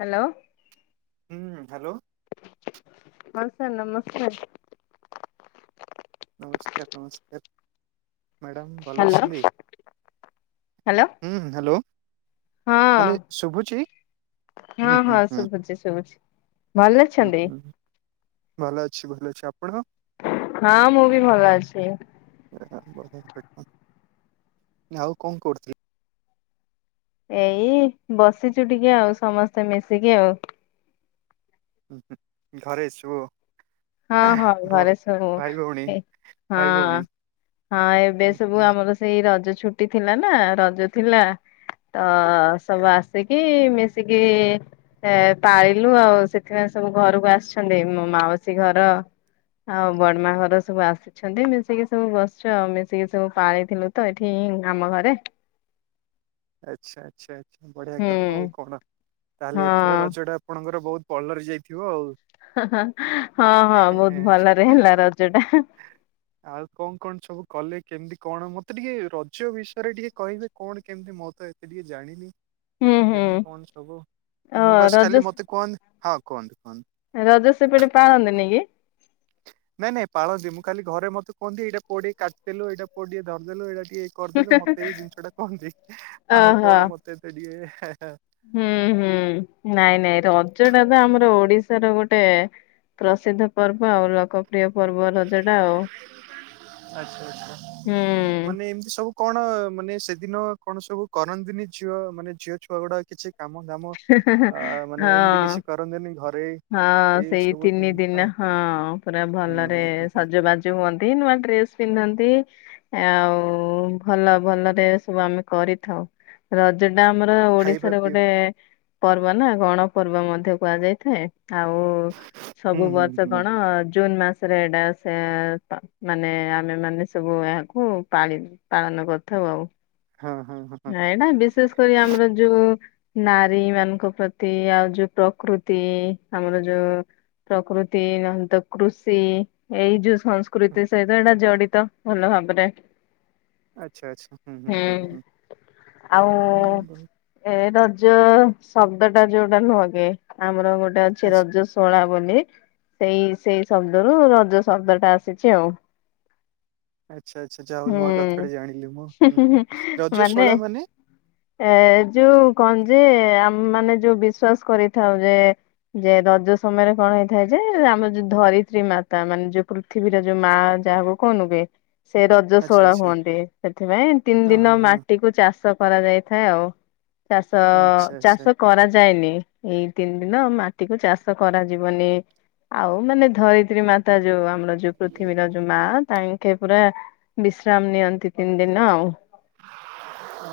Hello. ହୁଁ hello. ହଁ sir ନମସ୍କାର। ନମସ୍କାର ନମସ୍କାର ମ୍ୟାଡ଼ାମ ଭଲ ହ୍ୟାଲୋ ଅଛନ୍ତି। ହୁଁ ହ୍ୟାଲୋ ହଁ ମାନେ ଶୁଭୁଛି। ହଁ ହୁଁ ହୁଁ ହଁ ହୁଁ ଶୁଭୁଛି ଶୁଭୁଛି ଭଲ ହୁଁ ଅଛନ୍ତି ହୁଁ ଭଲ ଅଛି ଭଲ ଅଛି ଆପଣ? ହଁ ମୁଁ ବି ଭଲ ଅଛି। [unintelligible] ଆଉ କଣ କରୁଚି? ଏଇ ବସିଛୁ ଟିକେ ଆଉ ସମସ୍ତେ ମିଶିକି ଆଉ ଉ ହୁ ଘରେ ସୁଅ ହଁ ହଁ ଘରେ ସବୁ ଭଉଣୀ ଏ ଭାଇ ହଁ ଭଉଣୀ ହଁ ଏବେ ହୁଁ ସବୁ ହୁଁ ଆମର ସେଇ ରଜ ଛୁଟି ଥିଲା ନା ରଜ ଥିଲା ତ ସବୁ ଆସିକି ମିଶିକି ଏ ପାଳିଲୁ ଆଉ ସେଥିପାଇଁ ସବୁ ଘରକୁ ଆସିଛନ୍ତି ମୋ ମାଉସୀ ଘର ଆଉ ବଡମା ଘର ସବୁ ଆସି ଅଛନ୍ତି ମିଶିକି ସବୁ ବସିଛୁ ଆଉ ମିଶିକି ସବୁ ପାଳିଥିଲୁ ତ ଏଠି ଆମ ଘରେ ଆଚ୍ଛା ଆଚ୍ଛା ଆଚ୍ଛା ବଢିଆ ହୁଁ କଥା ଆଉ କଣ ହଁ ତାହେଲେ ଏଥର ରଜ ଟା ଆପଣଙ୍କର ବହୁତ ପଲରେ ଯାଇଥିବ ଆଉ ହଁ ହଁ ହେଁ ବହୁତ ଭଲରେ ହେଲା ରଜ ଟା ଆଉ କଣ କଣ ସବୁ କଲେ କେମିତି କଣ ମତେ ଟିକେ ରଜ ବିଷୟରେ ଟିକେ କହିବେ କଣ? କେମିତି ମୋତ ଏତେ ଟିକେ ଜାଣିନି ହୁଁ ହୁଁ କେମତି କଣ ସବୁ ଓ ମୁଁ ବାସ ରଜ ଖାଲି ମତେ କୁହନ୍ତ ହଁ କୁହନ୍ତୁ କୁହନ୍ତୁ ରଜ ସେ ପଟେ ପାଳନ୍ତିନିକି ନାଇଁ ନାଇଁ ପାଳନ୍ତି ମୁଁ ଖାଲି ଘରେ ମତେ କୁହନ୍ତି ଏଇଟା ପୁଅ ଟିକେ କାଟିଦେଲୁ ଏଇଟା ପୁଅ ଟିକେ ଧରିଦେଲୁ ଏଇଟା ଟିକେ କରିଦେଲେ ମତେ ଏଇ ଜିନିଷ ଟା କୁହନ୍ତି ଆଉ ଓହୋ କଣ ମତେ ତ ଟିକେ ହୁଁ ହୁଁ ନାଇଁ ନାଇଁ ରଜ ଟା ତ ଆମର ଓଡିଶାର ଗୋଟେ ପ୍ରସିଦ୍ଧ ପର୍ବ ଆଉ ଲୋକ ପ୍ରିୟ ପର୍ବ ରଜ ଟା ଆଉ ଆଚ୍ଛା ଆଚ୍ଛା। ହୁଁ ମାନେ ଏମିତି ସବୁ କଣ ମାନେ ସେଦିନ କଣ ସବୁ କରନ୍ତିନି ଝିଅ ମାନେ ଝିଅ ଛୁଆ ଗୁଡା କିଛି କାମ ଧାମ ହେଁ ହେଁ ହଁ ଘରେ ହଁ ଏଇ ସେଇ ସବୁ ତିନି ଜିନିଷ ଦିନ ହଁ ପୁରା ହୁଁ ଭଲରେ ହୁଁ ହୁଁ ହୁଁ ସଜବାଜ ହୁଅନ୍ତି ନୂଆ ଡ୍ରେସ ପିନ୍ଧନ୍ତି। ଆଉ ଭଲ ଭଲରେ ସବୁ ଆମେ କରିଥାଉ ରଜ ଟା ଆମର ଖାଇବା ଓଡିଶାର ପିଇବା ଗୋଟେ ପର୍ବ ନା ଗଣପର୍ବ ମଧ୍ୟ କୁହାଯାଇଥାଏ ଆଉ ହୁଁ ସବୁ ହୁଁ ବର୍ଷ ହୁଁ। କଣ ଜୁନ୍ ମାସ ସେଟା ସେ ଅ -ମାନେ ଆମେ ମାନେ ସବୁ ଏହାକୁ ପାଳି ପାଳନ କରିଥାଉ ଆଉ ହଁ ହଁ ହଁ ନାଇ ଏଟା ବିଶେଷ କରି ଆମର ଯୋଉ ନାରୀ ମାନଙ୍କ ପ୍ରତି ଆଉ ଯୋଉ ପ୍ରକୃତି ଆମର ଯୋଉ ପ୍ରକୃତି ନନ୍ତ କୃଷି ଏଇ ଯୋଉ ସଂସ୍କୃତି ସହିତ ଏଇଟା ଜଡିତ ଭଲ ଭାବରେ ଆଚ୍ଛା ଆଚ୍ଛା ହୁଁ ହୁଁ ହୁଁ ହୁଁ ଆଉ ହୁଁ। ଏ ରଜ ଶବ୍ଦ ଟା ଯୋଉଟା ନୁହଁ କି ଆ ଆମର ଗୋଟେ ଅଛି ଆଚ୍ଛା ରଜସ୍ ଶୋଳା ବୋଲି ସେଇ ସେଇ ଶବ୍ଦରୁ ରଜ ଶବ୍ଦ ଟା ଆସିଛି ଆଉ ଆଚ୍ଛା ଆଚ୍ଛା ଯାହା ହୋଉ ନୂଆ କଥାଟେ ହୁଁ ଜାଣିଲି ମୁଁ ହୁଁ ହୁଁ ରଜ ଶୋଳା ମାନେ? ଏ ଯୋଉ କଣ ଯେ ଆମ ମାନେ ଯୋଉ ବିଶ୍ୱାସ କରିଥାଉ ଯେ ଯେ ରଜ ସମୟରେ କଣ ହେଇଥାଏ ଯେ ଆମର ଯୋଉ ଧରିତ୍ରୀ ମାତା ମାନେ ଯୋଉ ପୃଥିବୀର ଯୋ ମା ଯାହା ହବ କଣଏ ସେ ରଜ ଆଚ୍ଛା ସୋଳା ଆଚ୍ଛା ହୁଅନ୍ତି ସେଥିପାଇଁ ତିନି ଅ ଦିନ ହଁ ହଁ ମାଟି କୁ ଚାଷ କରାଯାଇଥାଏ ଆଉ ଚାଷ ଆଚ୍ଛା ଆଚ୍ଛା ଚାଷ କରାଯାଏନି ଏଇ ତିନି ଦିନ ମାଟି କୁ ଚାଷ କରାଯିବନି ଆଉ ମାନେ ଧରିତ୍ରୀ ମା ତା ଯୋଉ ଆମର ଯୋଉ ପୃଥିବୀର ଯୋଉ ମା ତାଙ୍କେ ପୁରା। ବିଶ୍ରାମ ନିଅନ୍ତି ତିନିଦିନ ଆଉ।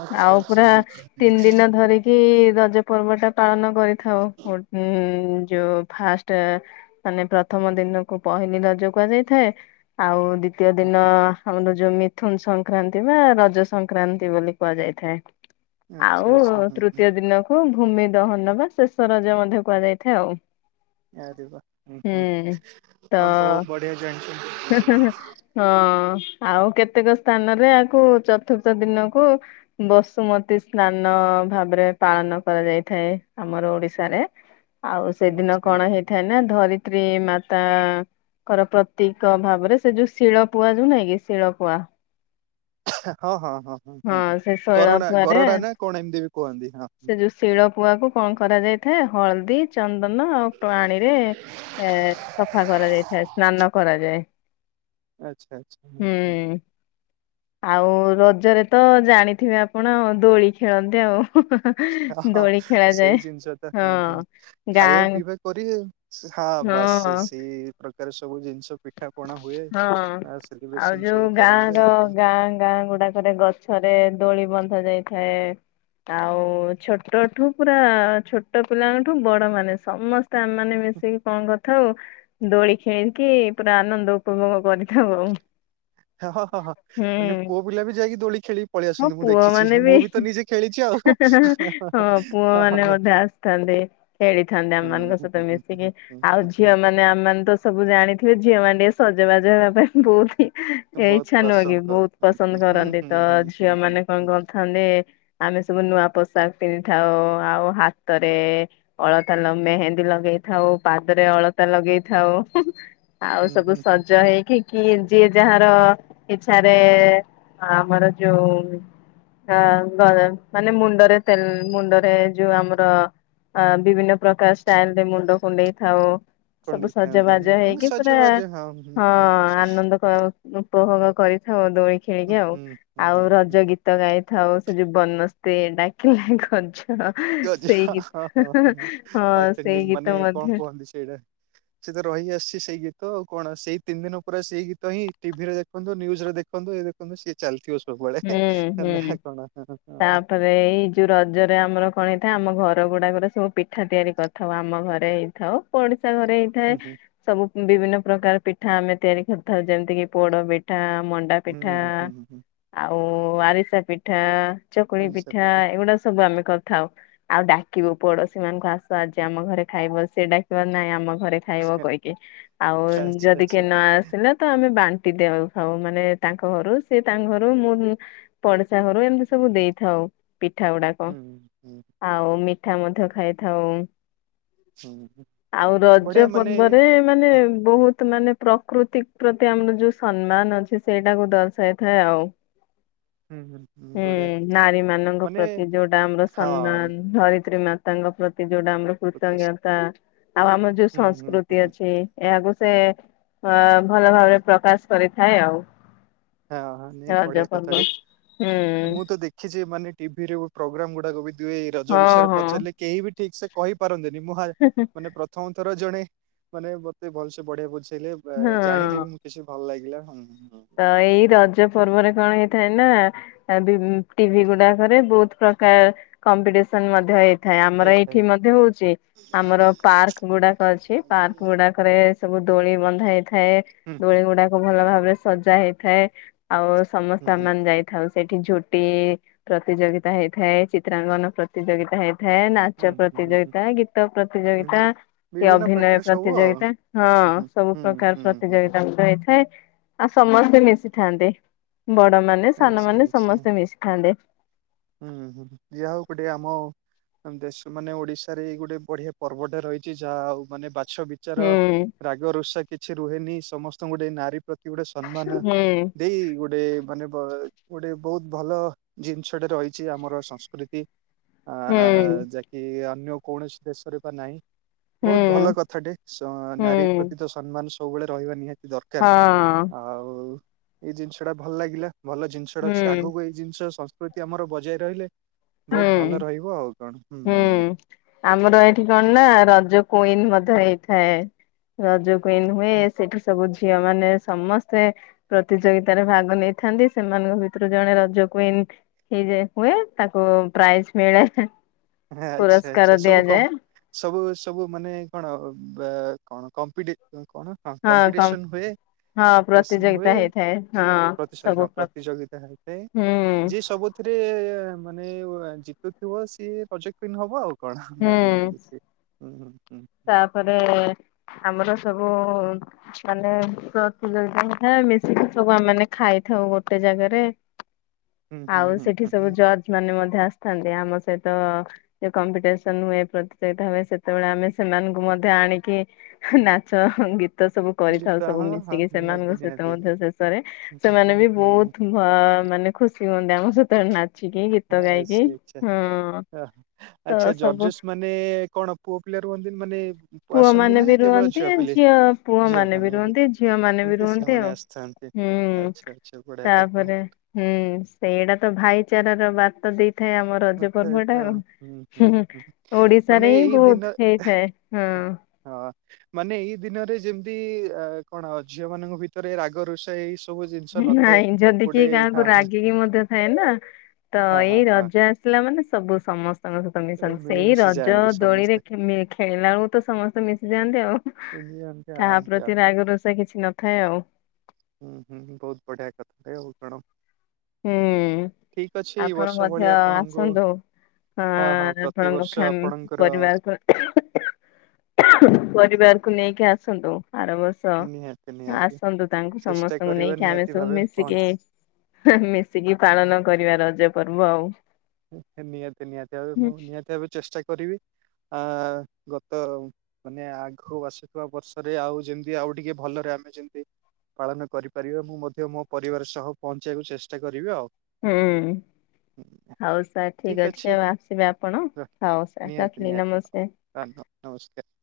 ଆଚ୍ଛା ଆଉ ଆଚ୍ଛା ପୁରା ହୁଁ ହୁଁ ତିନି ହୁଁ ଦିନ ଧରିକି। କି ରଜ ପର୍ବ ଟା ପାଳନ କରିଥାଉ ଗୋ ଉଁ ଯୋଉ ଫାଷ୍ଟ। ମାନେ ପ୍ରଥମ ଦିନକୁ ପହିଲି ରଜ କୁହାଯାଇଥାଏ ଆଉ ଦ୍ଵିତୀୟ ଦିନ। ହୁଁ ଆମର ଯୋଉ ମିଥୁନ ସଂକ୍ରାନ୍ତି ବା ରଜ ସଂକ୍ରାନ୍ତି ବୋଲି କୁହାଯାଇଥାଏ। ଆଚ୍ଛା ଆଉ ଆଚ୍ଛା ହୁଁ ହୁଁ ତୃତୀୟ ଦିନକୁ ଭୂମି ଦହନ ବା ଶେଷ ରଜ ମଧ୍ୟ କୁହା ଯାଇଥାଏ ଆଉ। ଆରେ ବା ହୁଁ ହୁଁ ତ ଆପଣ ବହୁତ ବଢିଆ ଜାଣିଛନ୍ତି। ହଁ ଆଉ କେତେକ ସ୍ଥାନରେ ଆକୁ ଚତୁର୍ଥ ଦିନକୁ। ବସୁମତୀ ସ୍ନାନ ଭାବରେ ପାଳନ କରାଯାଇଥାଏ ଆମର ଓଡିଶାରେ। ହ ଆଉ ସେଦିନ କଣ ହେଇଥାଏ ନା ଧରିତ୍ରୀ ମାତା। ଙ୍କର ପ୍ରତୀକ ଭାବରେ ସେ ଯୋଉ ଶିଳପୁଆ ଯୋଉ ନାଇଁ କି ଶିଳପୁଆ। ହାଁ ହଁ ହଁ ହଁ ହଁ ହୁଁ ହୁଁ ଶୈଳ ଗରୋଡା ପୁଆରେ ଗରୋଡା ନା କଣ ଏମିତି ବି କୁହନ୍ତି ହଁ ସେ ହୁଁ। ଯୋଉ ଶିଳ ପୁଆ କୁ କଣ କରାଯାଇଥାଏ ହଳଦୀ। ଚନ୍ଦନ ଆଉ ପାଣିରେ ଏଁ ସଫା କରା ଯାଇ ଥାଏ ସ୍ନାନ କରାଯାଏ। ଆଚ୍ଛା ଆଚ୍ଛା ହୁଁ ହଁ। ଆଉ ରଜରେ ତ ଜାଣିଥିବେ ଆପଣ ଦୋଳି ଖେଳନ୍ତି ଆଉ ହୁଁ ହେଁ ହେଁ। ହଁ ହଁ ସେଇ ଜିନିଷ ତ ହୁଁ ହୁଁ ହଁ ଖାଇବା ଗାଁ ପିଇବା କରିବେ ଆଉ। ହଁ ବାସ ସେ ସେଇ ପ୍ରକାର ସବୁ ଜିନିଷ ପିଠା ପଣା ହୁଏ ହଁ। ଆ ଆଉ ସେଲିବ୍ରେସନ ଯୋଉ ସବୁ ଗାଁ କରନ୍ତି ର ଆଉ କଣ ଗାଁ ଗାଁ ଗୁଡାକରେ ଗ ଗଛରେ ଦୋଳି ବନ୍ଧା ଯାଇଥାଏ। ଆଉ ଛୋଟଠୁ ପୁରା ଛୋଟ ପିଲାଙ୍କଠୁ ବଡ ମାନେ ସମସ୍ତେ। ଆମେମାନେ ମିଶିକି କଁ କରିଥାଉ। ଦୋଳି ଖେଳିକି ପୁରା ଆନନ୍ଦ ଉପଭୋଗ କରିଥାଉ ଆଉ। ହେଁ ହଁ ହଁ ହଁ ମାନେ ହୁଁ ପୁଅ ପିଲା ବି ଯାଇକି ଦୋଳି ଖେଳିକି ପଳେଇ ହଁ ଆସନ୍ତି ମୁଁ ପୁଅ ମାନେ ଦେଖିଛି ମୁଁ ବି ତ ନିଜେ ଖେଳିଚି ଆଉ। ହଁ ପୁଅ ମାନେ ମଧ୍ୟ ଆସିଥାନ୍ତି ଖେଳିଥାନ୍ତି ଆମ ମାନଙ୍କ ସହିତ ମିଶି। କି ଆଉ ଝିଅ ମାନେ ଆମମାନେ ତ ସବୁ ଜାଣିଥିବେ ଝିଅ ମାନେ ଟିକେ ସଜବାଜ ହେବା ପାଇଁ ବହୁତ ହୁଁ ଏ ବହୁତ ଇଚ୍ଛା ନୁହଁ କି ପସନ୍ଦ ବହୁତ କରୁଥାନ୍ତି ପସନ୍ଦ ହୁଁ କରନ୍ତି ହୁଁ ତ ହୁଁ ଝିଅ ହୁଁ ହୁଁ ମାନେ କଣ ହୁଁ କରୁଥାନ୍ତି। ଆମେ ସବୁ ନୂଆ ପୋଷାକ ପିନ୍ଧିଥାଉ ଆଉ ହାତରେ। ଅଳତା ଲ ମେହେନ୍ଦୀ ଲଗେଇଥାଉ ପାଦରେ ଅଳତା ଲଗେଇଥାଉ ହୁଁ ହୁଁ। ଆଉ ହୁଁ ସବୁ ହୁଁ ହୁଁ ସଜ ହୁଁ ହେଇକି କି ଯିଏ ଯାହାର ଇଛାରେ ଆମର ଯୋଉ ଉଁ ଅ ଗ ମାନେ ମୁଣ୍ଡରେ ତେଲ ମୁଣ୍ଡରେ ଯୋଉ ଆମର। ଅ ବିଭିନ୍ନ ପ୍ରକାର ଷ୍ଟାଇଲ ରେ ମୁଣ୍ଡ କୁଣ୍ଡେଇ ଥାଉ। ସବୁ କଣ୍ଡେଇ ଖାଆନ୍ତି ହୁଁ ସଜବାଜ ହୁଁ ହେଇକି ପୁରା ସଜବାଜ ହୁଁ ହଁ ହୁଁ ଆନନ୍ଦ। ଉପଭୋଗ କରିଥାଉ ଦୋଳି ଖେଳିକି ଆଉ ହୁଁ ଆଉ ହୁଁ ହୁଁ ରଜ ହୁଁ ଗୀତ ଗାଇ ଥାଉ ସେ ଯୋ ବନସ୍ତେ ଡାକିଲା ଗଜ। ଗଜ ସେଇ ହଁ ଗୀତ ହଁ ହଁ ହଁ ସେଇ ଅଥେନଟିକ୍ ଗୀତ ମାନେ କଣ ମଧ୍ୟ କୁହନ୍ତି ସେଇଟା। ସିଏତ ରହି ଆସିଛି ସେଇ ଗୀତ ଆଉ କଣ ସେଇ ତିନି ଦିନ ପୁରା ସେଇ ଗୀତ ହିଁ ଟିଭିରେ ଦେଖନ୍ତୁ ନ୍ୟୁଜ ରେ ଦେଖନ୍ତୁ। ଖନ୍ତୁ ସିଏ ଚାଲିଥିବ ସବୁବେଳେ ହୁଁ ହେ ହୁଁ। ନା କଣ। ତାପରେ ଏଇ ଯୋଉ ରଜରେ ଆମର କଣ ହେଇଥାଏ ଆମ ଘର ଗୁଡାକରେ ସବୁ ପିଠା ତିଆରି କରିଥ ଥାଉ ଆମ ଘରେ ହେଇଥାଉ ପଡିଶା ଘରେ ହେଇ ଥାଏ ହୁଁ ହୁଁ ସବୁ ବିଭିନ୍ନ ପ୍ରକାର ପିଠା ଆମେ ତିଆରି କରିଥାଉ ଯେମିତି କିି ପୋଡ ପିଠା ମ ମଣ୍ଡା ହୁଁ ପିଠା। ହୁଁ ହୁଁ ହୁଁ ଆଉ ଆରିସା ପିଠା ଚକୁଳି ପିଠା ଏଗୁଡା ସବୁ ଆମେ କରି ଥାଉ ଆଉ ଡାକିବୁ ପଡୋଶୀ ମାନଙ୍କୁ ଆସ ଆଜି ଆମ ଘରେ ଖାଇବ ସିଏ ଡାକିବେ ନାଇଁ ଆମ ଘରେ। ଖାଇବ କହିକି ଆଉ ଆଚ୍ଛା ଯଦି କିଏ ଆଚ୍ଛା ନଆସ ସିଲେ ତ ଆମେ ବାଣ୍ଟି ଦେଉ ସବୁ ମାନେ ତାଙ୍କ ଘରୁ ସେ ତାଙ୍କ ଘରୁ ମୁଁ ପଡିଶା ଘରୁ ଏମିତି ସବୁ ଦେଇଥାଉ ପିଠା ଗୁଡାକ। ହୁଁ ହୁଁ ଆଉ ମିଠା ମଧ୍ୟ ଖାଇଥାଉ ହୁଁ ଆଉ ରଜ ବଢିଆ ମାନେ ପର୍ବରେ ମାନେ ବହୁତ ମାନେ ପ୍ରକୃତି ପ୍ରତି ଆମର ଯୋଉ ସମ୍ମାନ ଅଛି, ସେଇଟାକୁ ଦର୍ଶାଇଥାଏ ଆଉ। ହୁଁ ହୁଁ। ହୁଁ, ବଢିଆ କଥା ନାରୀମାନଙ୍କ ମାନେ ପ୍ରତି ଯୋଉଟା ଆମର ହଁ ସମ୍ମାନ, ଧରିତ୍ରୀ ମା ତାଙ୍କ ପ୍ରତି ଯୋଉଟା ଆମର ହୁଁ କୃତଜ୍ଞତା, ଆଉ ଆମର ଯୋଉ ହୁଁ ହୁଁ ସଂସ୍କୃତି ଅଛି ଏହାକୁ ସେ ଅ ଭଲ ଭାବରେ ପ୍ରକାଶ କରିଥାଏ ଆଉ। ହଁ ହଁ ହଁ, ନାଇଁ ରଜ ବଢିଆ ପର୍ବ କଥାଟେ। ହୁଁ ମୁଁ ତ ଦେଖ ଖିଚି ମାନେ ଟିଭିରେ ବହୁ ପ୍ରୋଗ୍ରାମ ଗୁଡାକ ବି ଦିଏ, ଏଇ ରଜ ହଁ ବିଷୟରେ ହଁ ପଚାରିଲେ କେହି ବି ଠିକ୍ ସେ କହିପାରନ୍ତିନି। ମୁଁ ହାଏ ମାନେ ପ୍ରଥମ ଥର ଜଣେ ମାନେ ମତେ ଭଲସେ ବଢିଆ ବୁଝେଇଲେ ବା ଜାଣିଲି ହଁ ବି ମୁଁ କିଛି ଭଲ ଲାଗିଲା, ହୁଁ ହୁଁ ହୁଁ। ତ ଏଇ ରଜ ପର୍ବରେ କଣ ହେଇଥାଏ ନା ଅ ବି-ବି-ଟିଭି ଗୁଡାକରେ ବହୁତ ପ୍ରକାର କମ୍ପିଟିସନ ମଧ୍ୟ ହେଇ ଥାଏ, ଆମର ହେଇଥାଏ ଏଇଠି ମଧ୍ୟ ହଉଚି। ଆମର ପାର୍କଗୁଡାକ ଅଛି, ପାର୍କଗୁଡା କରେ ସବୁ ଦୋଳି ବନ୍ଧା ହେଇଥାଏ, ହୁଁ ଦୋଳିଗୁଡାକ ଭଲ ଭାବରେ ସଜା ହେଇଥାଏ ଆଉ ହୁଁ ସମସ୍ତେ ହୁଁ ଆମେମାନେ ଯାଇ ଥାଉ। ସେଠି ଝୋଟି ପ୍ରତିଯୋଗିତା ହେଇଥାଏ, ଚିତ୍ରାଙ୍କନ ପ୍ରତି ତିଯୋଗିତା ହେଇଥାଏ, ନାଚ ହୁଁ ହୁଁ ହୁଁ ହୁଁ। ପ୍ରତିଯୋଗିତା, ଗୀତ ହୁଁ ପ୍ରତିଯୋଗିତା ବି- କି ବିଭିନ୍ନ ଅଭିନୟ ପ୍ରକାର ସବୁ ଆଉ ପ୍ରତିଯୋଗିତା, ହଁ ହୁଁ ହୁଁ ସବୁ ହୁଁ ପ୍ରକାର ହୁଁ ହୁଁ ହୁଁ। ପ୍ରତିଯୋଗିତା ମଧ୍ୟ ହେଇଥାଏ ଆ ସମସ୍ତେ ମିଶିଥାନ୍ତି। ବଡମାନେ, ଆଚ୍ଛା ସାନମାନେ ଆଚ୍ଛା। ସମସ୍ତେ ମିଶିଥାନ୍ତି। ହୁଁ ହୁଁ। ଯାହା ହଉ ଗୋଟେ ଆମ ଆମ ଦେଶ ମାନେ ଓଡିଶାରେ ଏଇ ଗୋଟେ ବଢିଆ ପର୍ବଟେ ରହିଚି, ଯାହା ହଉ ମାନେ ବାଛ ବି ଚାର, ହୁଁ ରାଗ, ଋଷା କିଛି ରୁହେନି, ସମସ୍ତଙ୍କୁ ଗୋଟେ ନାରୀ ପ୍ରତି ଗୋଟେ ସମ୍ମାନ ହୁଁ ଦେଇ ଗୋଟେ ମାନେ ବ ଗୋଟେ ବହୁତ ଭଲ ଜିନିଷ ଷଟେ ରହିଛି ଆମର ସଂସ୍କୃତି। ଆ ହୁଁ। ଯାକ କି ଅନ୍ୟ କୌଣସି ଦେଶରେ ବା ନାହିଁ। ହୁଁ ବହୁତ ଭଲ କଥାଟେ, ଶ ନାରୀ ହୁଁ ପ୍ରତି ତ ସମ୍ମାନ ସବୁବେଳେ ରହିବା ନିହାତି ଦରକାର। ହଁ ଆଉ ଏଇ ଜିନିଷଟା ଭଲ ଲାଗିଲା, ଭଲ ଜିନିଷଟା ଅଛି। ହୁଁ ଆଗକୁ ଏଇ ଜିନିଷ ସଂସ୍କୃତି ଆମର ବଜାଇ ରହିଲେ ବହୁତ ହୁଁ ଭଲ ରହିବ ଆଉ କଣ। ହୁଁ, ହୁଁ। ଆମର ଏଇଠି କଣ ନା, ରଜ କୁଇନ ମଧ୍ୟ ହେଇଥାଏ। ରଜ କୁଇନ ହୁଏ, ସେଠୁ ସବୁ ଝିଅ ମାନେ ସମ ସ୍ତେ ପ୍ରତିଯୋଗିତାରେ ଭାଗ ନେଇଥାନ୍ତି, ସେମାନଙ୍କ ଭିତୁରୁ ଜଣେ ରଜ କୁଇନ୍ ହେଇଯାଏ ହୁଏ, ତାକୁ ପ୍ରାଇଜ୍ ମିଳେ ଆଚ୍ଛା ଆଚ୍ଛା ପୁରସ୍କାର ସବୁ କମ୍ ଦିଆଯାଏ। ସବୁ ସବୁ ମାନେ କଣ, ବା କଣ କମ୍ପିଟି କଣ ହଁ, କମ୍ପିଟିସନ ହୁଏ ହଁ ଟିସନ ପ୍ରତିଯୋଗିତା ହୁଏ, ହେଇଥାଏ ହଁ ପ୍ରତି ସରି ସବୁ ହଁ ପ୍ର ପ୍ରତିଯୋଗିତା ହୋଇଥାଏ। ହୁଁ ଯିଏ ସବୁ ଥିରେ ମାନେ ଜିତୁଥିବ, ସିଏ ରଜ କୁଇନ୍ ହବ ଆଉ। କଣ ନା ଏମତି ହୁଁ କିଛି, ହୁଁ-ହୁଁ-ହୁଁ। ତାପରେ ଆମର ସବୁ ମାନେ ପ୍ରତିଯୋଗିତା ହେଇଥାଏ, ମିଶିକି ସବୁ ଆମେମାନେ ଖାଇଥାଉ ଗୋଟେ ଜାଗାରେ। ହୁଁ ହୁଁ ହୁଁ ଆଉ ହୁଁ ସେଠି ହୁଁ ସବୁ ହୁଁ। ଜଜ୍ ମାନେ ମଧ୍ୟ ଆସଥାନ୍ତି। ଆମ ସହିତ ଏ କମ୍ପିଟେସନ ହୁଏ, ପ୍ରତିଯୋଗିତା ହୁଏ, ସେତବଳେ ଆମେ ସେମାନଙ୍କୁ ମଧ୍ୟ ଆଣିକି, ହି ନାଚ, ହି ଗୀତ ତ ସବୁ କରିଥାଉ ଗୀତ ସବୁ ହଁ ହଁ ମିଶିକି ନିହାତି ସେମାନଙ୍କ ସହିତ ନିହାତି। ମଧ୍ୟ ଶେଷରେ। ହୁଁ ହୁଁ ସେମାନେ ବି ହୁଁ ବହୁତ ଭ ମାନେ ଖୁସି ହୁଅନ୍ତି, ଆମ ସହିତ ନାଚ ହଁ, ଶୋଇଛି ଆଉ। ଓହୋ। ତ ଆଚ୍ଛା, ସବୁ ଜଜେସ୍ ମାନେ ନେ କଣ ପୁଅପିଲା ରୁହନ୍ତିନି ମାନେ ବୁ ପୁଅମାନେ ବି ରୁହନ୍ତି, ଝିଅ ଝିଅ ପୁଅମାନେ ମାନେ ବି ଏବେ? ରୁହନ୍ତି, ଝିଅମାନେ ବି ଥାନ୍ତି ରୁହନ୍ତି ସେମାନେ ଆଉ। ଆସିଥାନ୍ତି। ହୁଁ। ଆଚ୍ଛା ଆଚ୍ଛା ବଢିଆ କଥା ତାପରେ ହୁଁ ସେଇଟାତ ଭାଇଚାରାର ବାତ ଦେଇଥାଏ ଆମ ରଜ ପର୍ବଟା ଆଉ ହୁଁ ହୁଁ ମାନେ ଓଡିଶାରେହିଁ ଏଇ ବହୁତ୍ ଦିନ ହେଇଥାଏ। ହଁ। ହଁ ମାନେ ଏଇ ଦିନରେ ଯେମ୍ତି ଆ କଣ ଝିଅ ମାନଙ୍କ ଭିତରେ ରାଗ ରୁଷା ଏଇ ସ ନାଇଁ ଯଦି କିଏ କାହାକୁ ହଁ ରାଗିକି ମଧ୍ୟ ଥାଏନା ହଁ ତଏଇ ହଁ ହଁ ରଜ ଆସି ଆସିଲା ମାନେ ସବୁ ସମସ୍ତଙ୍କ ସହିତ ତ ମିଶନ୍ତି ସେଇ ମିଳିମିଶି ରଜ ଯାଆନ୍ତି ଦୋଳିରେ ସମସ୍ତେ। ଖି ମିଖି ଖେଳିଲା ବେଳକୁତ ସମସ୍ତେ ମିଶିଯାଆନ୍ତି ଆଉ ଏମିତି କାହା ଆଜ୍ଞା ପ୍ରତି ରାଗରୁଷା କିଛି ନଥାଏ ଆଉ। ହୁଁ ହୁଁ ବହୁତ୍ ବଢିଆ କଥାଟେ ଆଉ କଣ ହୁଁ ଠିକ ଅଛି ଏଇ ଆପଣ ବର୍ଷ ଭଳି ମଧ୍ୟ ଆପଣଙ୍କୁ ଆସନ୍ତୁ। ହଁ ଆପଣଙ୍କ ଫ୍ୟାମ୍ ପରିବାର ପ୍ର ପରିବାରକୁ ନେଇକି ଆସନ୍ତୁ ଆର ବର୍ଷ ନିହାତି ଚ ନିହାତି ଆସନ୍ତୁ ତାଙ୍କୁ ଚେଷ୍ଟା ସମସ୍ତଙ୍କୁ କରିବା ନେଇକି ଆମେ ନିହାତି ସବୁ ଭାବେ ପହଞ୍ଚ ମିଶିକି ହୁଁଉ ମିଶିକି ପାଳନ କରିବା ରଜ ପର୍ବ ଆଉ। ଉଁ ନିହାତି ନିହାତି ଆଉ ମୁଁ ନିହାତି ଭାବେ ଚେଷ୍ଟା କରିବି ଆ ଗତ ମାନେ ଆଗୁକୁ ଆସୁଥିବା ବର୍ଷରେ ଆଉ ଯେମତି ଆଉ ଟିକେ ଭଲରେ ଆମେ ଯେମତି ପାଳନ କରିପାରିବା ମୁଁ ମଧ୍ୟ ମୋପରିବାର ସହ ପହଞ୍ଚିବାକୁ ଚେଷ୍ଟା କରିବି ଆଉ। ହୁଁ ହଉ ସାର୍ ଠିକ୍ ଅଛି ଆଉ ଆସିବେ ଆପଣ ହଉ ସାର୍ ରଖିଲି ନମସ୍କାର୍। ଆନ ନମସ୍କାର୍।